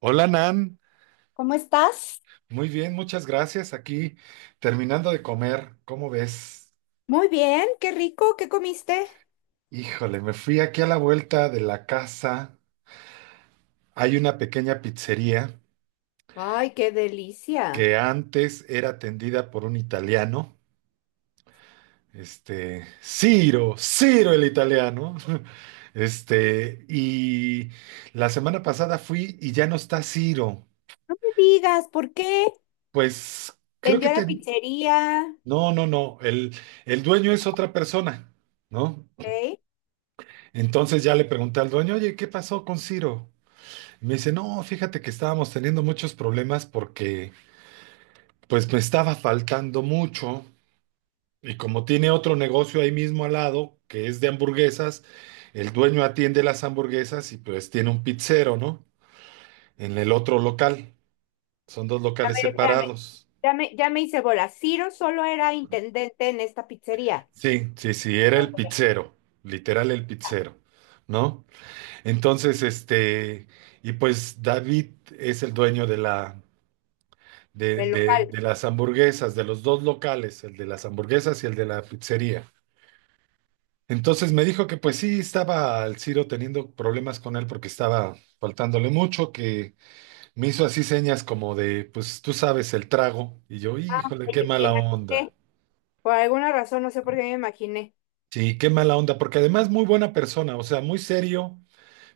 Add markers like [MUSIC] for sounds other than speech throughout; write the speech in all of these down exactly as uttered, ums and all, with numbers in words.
Hola Nan, ¿Cómo estás? muy bien, muchas gracias. Aquí terminando de comer, ¿cómo ves? Muy bien, qué rico, ¿qué comiste? Híjole, me fui aquí a la vuelta de la casa. Hay una pequeña pizzería Ay, qué delicia. que antes era atendida por un italiano, este, Ciro, Ciro el italiano. [LAUGHS] Este, y la semana pasada fui y ya no está Ciro. No me digas, ¿por qué? Pues creo que Vendió a la te. pizzería. No, no, no, el, el dueño es otra persona, ¿no? Ok. Entonces ya le pregunté al dueño, oye, ¿qué pasó con Ciro? Y me dice, no, fíjate que estábamos teniendo muchos problemas porque pues me estaba faltando mucho y como tiene otro negocio ahí mismo al lado, que es de hamburguesas, el dueño atiende las hamburguesas y pues tiene un pizzero, ¿no? En el otro local, son dos A locales ver, espérame. separados. Ya me, ya me hice bola. Ciro solo era intendente en esta pizzería. Sí, sí, sí, era Ah, el ok. pizzero, literal el Ah, pizzero, ¿no? Entonces, este, y pues David es el dueño de la de, del de, local. de las hamburguesas, de los dos locales, el de las hamburguesas y el de la pizzería. Entonces me dijo que pues sí, estaba el Ciro teniendo problemas con él porque estaba faltándole mucho, que me hizo así señas como de, pues tú sabes, el trago. Y yo, híjole, Oye, qué me mala onda. imaginé. Por alguna razón, no sé por qué me imaginé. Sí, qué mala onda, porque además muy buena persona, o sea, muy serio,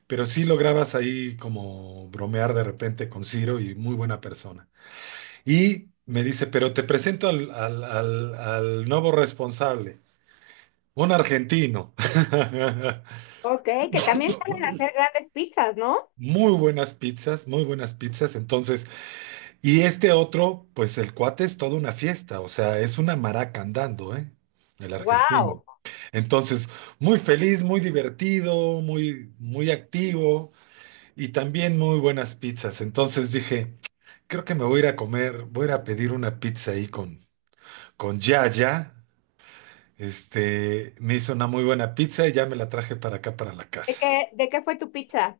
pero sí lograbas ahí como bromear de repente con Ciro y muy buena persona. Y me dice, pero te presento al, al, al, al nuevo responsable. Un argentino. [LAUGHS] Ok, que también saben hacer grandes pizzas, ¿no? Muy buenas pizzas, muy buenas pizzas. Entonces, y este otro, pues el cuate es toda una fiesta, o sea, es una maraca andando, ¿eh? El argentino. Wow. Entonces, muy feliz, muy divertido, muy, muy activo y también muy buenas pizzas. Entonces dije, creo que me voy a ir a comer, voy a ir a pedir una pizza ahí con, con Yaya. Este, me hizo una muy buena pizza y ya me la traje para acá, para la ¿De casa. qué, de qué fue tu pizza?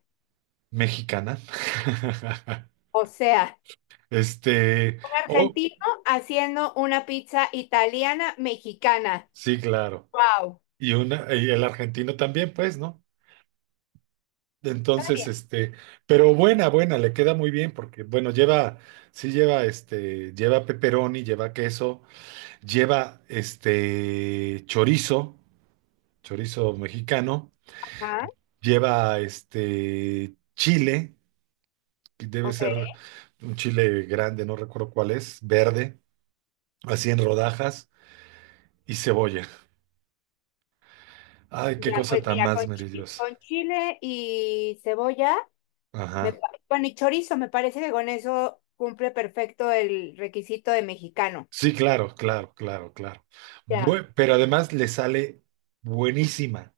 Mexicana. [LAUGHS] O sea. Este, Un oh, argentino haciendo una pizza italiana mexicana. sí, claro. Wow, Y una, y el argentino también, pues, ¿no? está Entonces, bien. este, pero buena, buena, le queda muy bien porque, bueno, lleva, sí lleva, este, lleva pepperoni, lleva queso, lleva, este, chorizo, chorizo mexicano, Ajá, lleva, este, chile, que debe ok. ser un chile grande, no recuerdo cuál es, verde, así en rodajas, y cebolla. Ay, qué Ya, cosa pues tan mira, más con, chi- maravillosa. con chile y cebolla, me, Ajá. pa- bueno, y chorizo, me parece que con eso cumple perfecto el requisito de mexicano. Sí, claro, claro, claro, claro. Ya. Bue- pero además le sale buenísima.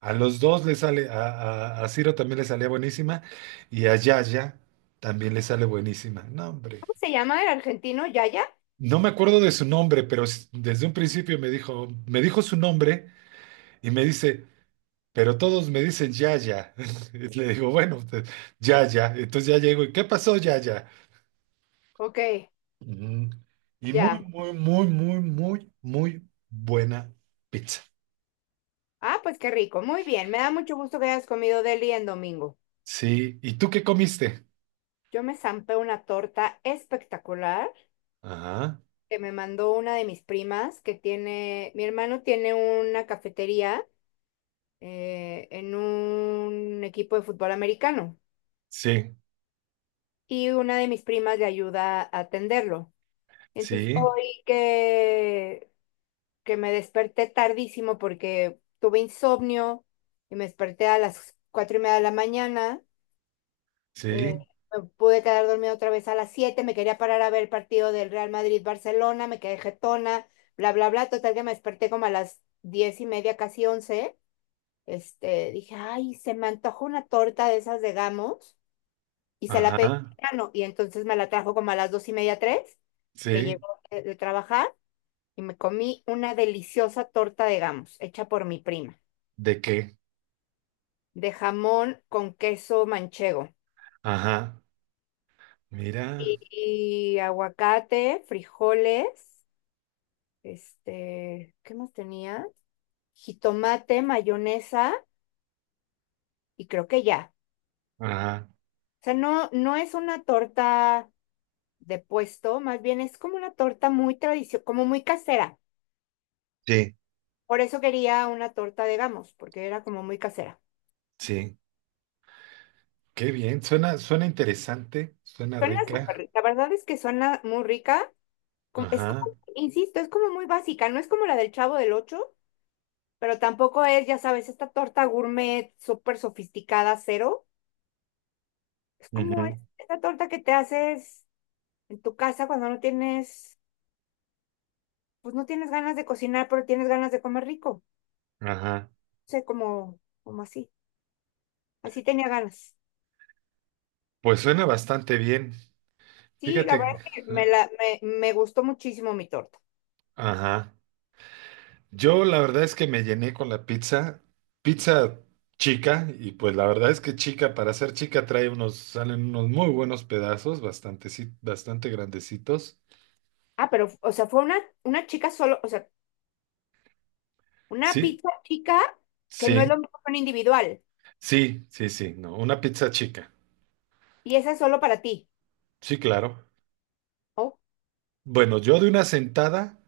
A los dos le sale, a, a, a Ciro también le salía buenísima y a Yaya también le sale buenísima. No, hombre. ¿Cómo se llama el argentino? ¿Yaya? No me acuerdo de su nombre, pero s- desde un principio me dijo, me dijo, su nombre y me dice, pero todos me dicen Yaya. [LAUGHS] Y le digo, bueno, pues, Yaya. Entonces ya llego y, ¿qué pasó, Yaya? Ok, Ujú. Y muy, ya. muy, muy, muy, muy, muy buena pizza. Ah, pues qué rico. Muy bien. Me da mucho gusto que hayas comido deli en domingo. Sí. ¿Y tú qué comiste? Yo me zampé una torta espectacular Ajá. que me mandó una de mis primas que tiene, mi hermano tiene una cafetería, eh, en un equipo de fútbol americano, Sí, y una de mis primas le ayuda a atenderlo. Entonces, sí, hoy que, que me desperté tardísimo porque tuve insomnio y me desperté a las cuatro y media de la mañana. Eh, sí. Me pude quedar dormida otra vez, a las siete me quería parar a ver el partido del Real Madrid-Barcelona, me quedé jetona, bla, bla, bla. Total que me desperté como a las diez y media, casi once. Este, dije, ay, se me antojó una torta de esas de Gamos y se la pedí al Ajá. mexicano, y entonces me la trajo como a las dos y media, tres, que Sí. llegó de, de trabajar y me comí una deliciosa torta de Gamos hecha por mi prima, ¿De qué? de jamón con queso manchego Ajá. Mira. y y aguacate, frijoles. Este, ¿qué más tenía? Jitomate, mayonesa y creo que ya. Ajá. O sea, no, no es una torta de puesto, más bien es como una torta muy tradicional, como muy casera. Sí, Por eso quería una torta de Gamos, porque era como muy casera. sí. Qué bien. Suena, suena interesante. Suena Suena súper rica. rica, la verdad es que suena muy rica. com- Es Ajá. como, insisto, es como muy básica, no es como la del Chavo del Ocho, pero tampoco es, ya sabes, esta torta gourmet súper sofisticada, cero. Es como es- Ujú. esta torta que te haces en tu casa cuando no tienes, pues no tienes ganas de cocinar, pero tienes ganas de comer rico. Ajá. O sea, como, como así. Así tenía ganas. Pues suena bastante bien. Sí, la verdad Fíjate. es que me, la, me, me gustó muchísimo mi torta. Ajá. Yo la verdad es que me llené con la pizza, pizza chica, y pues la verdad es que chica, para ser chica trae unos, salen unos muy buenos pedazos, bastante, si, bastante grandecitos. Ah, pero, o sea, fue una, una chica solo, o sea, una Sí, pizza chica, que no es lo sí, mismo que un individual. sí, sí, sí, no, una pizza chica. Y esa es solo para ti. Sí, claro. Oh, Bueno, yo de una sentada,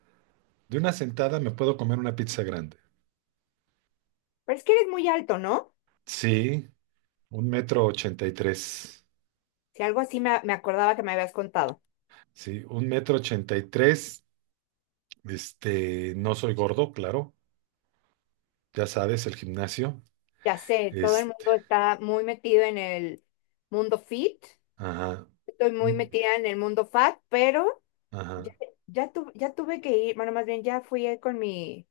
de una sentada me puedo comer una pizza grande. pero es que eres muy alto, ¿no? Sí, un metro ochenta y tres. Si algo así me, me acordaba que me habías contado. Sí, un metro ochenta y tres. Este, no soy gordo, claro. Ya sabes, el gimnasio. Ya sé, todo el Este, mundo está muy metido en el mundo fit. Ajá, Estoy muy metida en el mundo fat, pero… Ya, ajá, ya, tu- ya tuve que ir, bueno, más bien ya fui ahí con mi,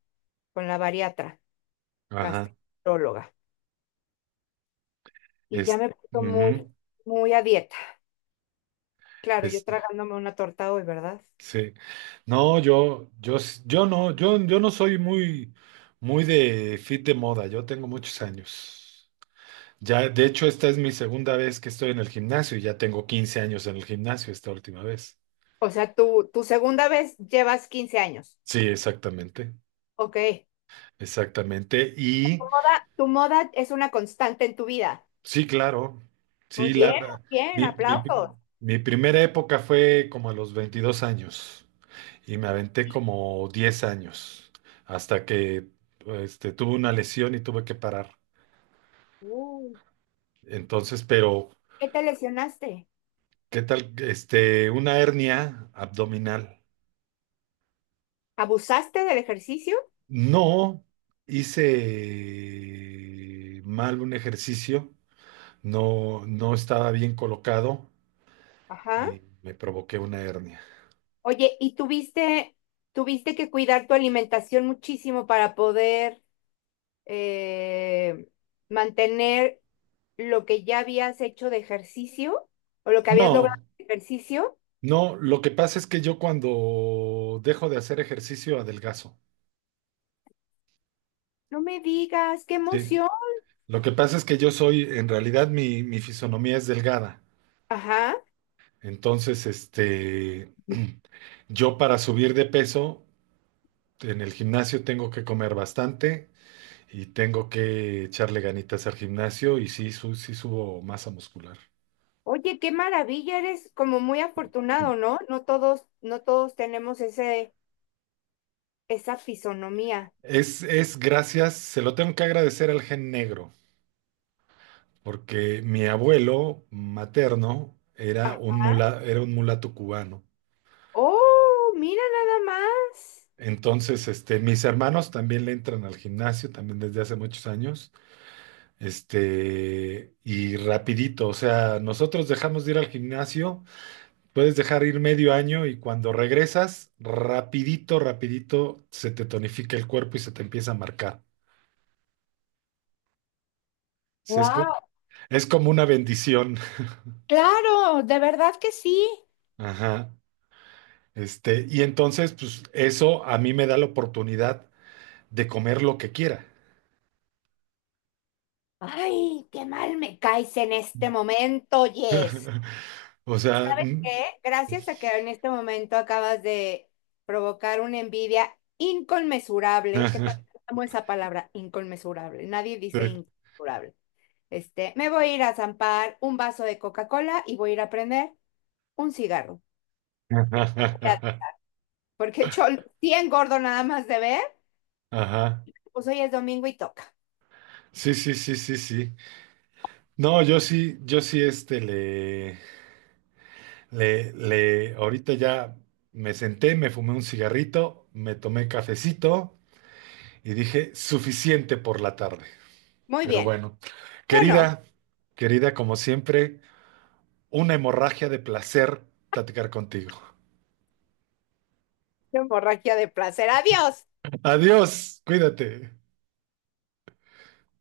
con la bariatra, ajá, gastróloga, y ya es, me puso muy, ujú, muy a dieta. Claro, yo es, tragándome una torta hoy, ¿verdad? sí. No, yo, yo, s- yo no, yo, yo no soy muy, muy de fit de moda, yo tengo muchos años. Ya, de hecho, esta es mi segunda vez que estoy en el gimnasio y ya tengo quince años en el gimnasio esta última vez. O sea, tu, tu segunda vez llevas quince años. Sí, exactamente, Ok. exactamente. Tu Y moda, tu moda es una constante en tu vida. sí, claro, Muy sí, bien, la, muy bien, mi, mi, aplausos. mi primera época fue como a los veintidós años. Y me aventé Y- como diez años hasta que este, tuve una lesión y tuve que parar. uh, Entonces, pero, ¿Qué te lesionaste? ¿qué tal? Este, una hernia abdominal. ¿Abusaste del ejercicio? No hice mal un ejercicio, no, no estaba bien colocado Ajá. y me provoqué una hernia. Oye, ¿y tuviste, ¿tuviste que cuidar tu alimentación muchísimo para poder eh, mantener lo que ya habías hecho de ejercicio o lo que habías logrado No, de ejercicio? no, lo que pasa es que yo cuando dejo de hacer ejercicio adelgazo. No me digas, qué Sí, emoción. Lo que pasa es que yo soy, en realidad mi, mi, fisonomía es delgada. Ajá. Entonces, este, [CLEARS THROAT] yo para subir de peso en el gimnasio tengo que comer bastante y tengo que echarle ganitas al gimnasio y sí, su- sí subo masa muscular. Oye, qué maravilla, eres como muy afortunado, ¿no? No todos, no todos tenemos ese, esa fisonomía. Es, es gracias, se lo tengo que agradecer al gen negro, porque mi abuelo materno era Ajá. un mula- era un mulato cubano. Oh, mira nada más. Entonces, este, mis hermanos también le entran al gimnasio, también desde hace muchos años, este, y rapidito, o sea, nosotros dejamos de ir al gimnasio, puedes dejar ir medio año y cuando regresas, rapidito, rapidito, se te tonifica el cuerpo y se te empieza a marcar. Se- Es, co- Wow, es como una bendición. claro, de verdad que sí. Ajá. Este, y entonces, pues eso a mí me da la oportunidad de comer lo que quiera. Ay, qué mal me caes en este momento, Jess. [LAUGHS] O sea, mm, Que gracias a que en este momento acabas de provocar una envidia inconmensurable, ¿qué tal? [LAUGHS] Amo esa palabra, inconmensurable. Nadie sí. dice inconmensurable. Este, me voy a ir a zampar un vaso de Coca-Cola y voy a ir a prender un cigarro. [LAUGHS] Ajá. Porque yo sí engordo nada más de ver, Ajá. pues hoy es domingo y toca. Sí, sí, sí, sí, sí. No, yo sí, yo sí, este, le, le, le, ahorita ya me senté, me fumé un cigarrito, me tomé cafecito y dije, suficiente por la tarde. Muy Pero bien. bueno, Yo no. querida, querida, como siempre, una hemorragia de placer platicar contigo. Yo Borraquia de placer. Adiós. Adiós, cuídate.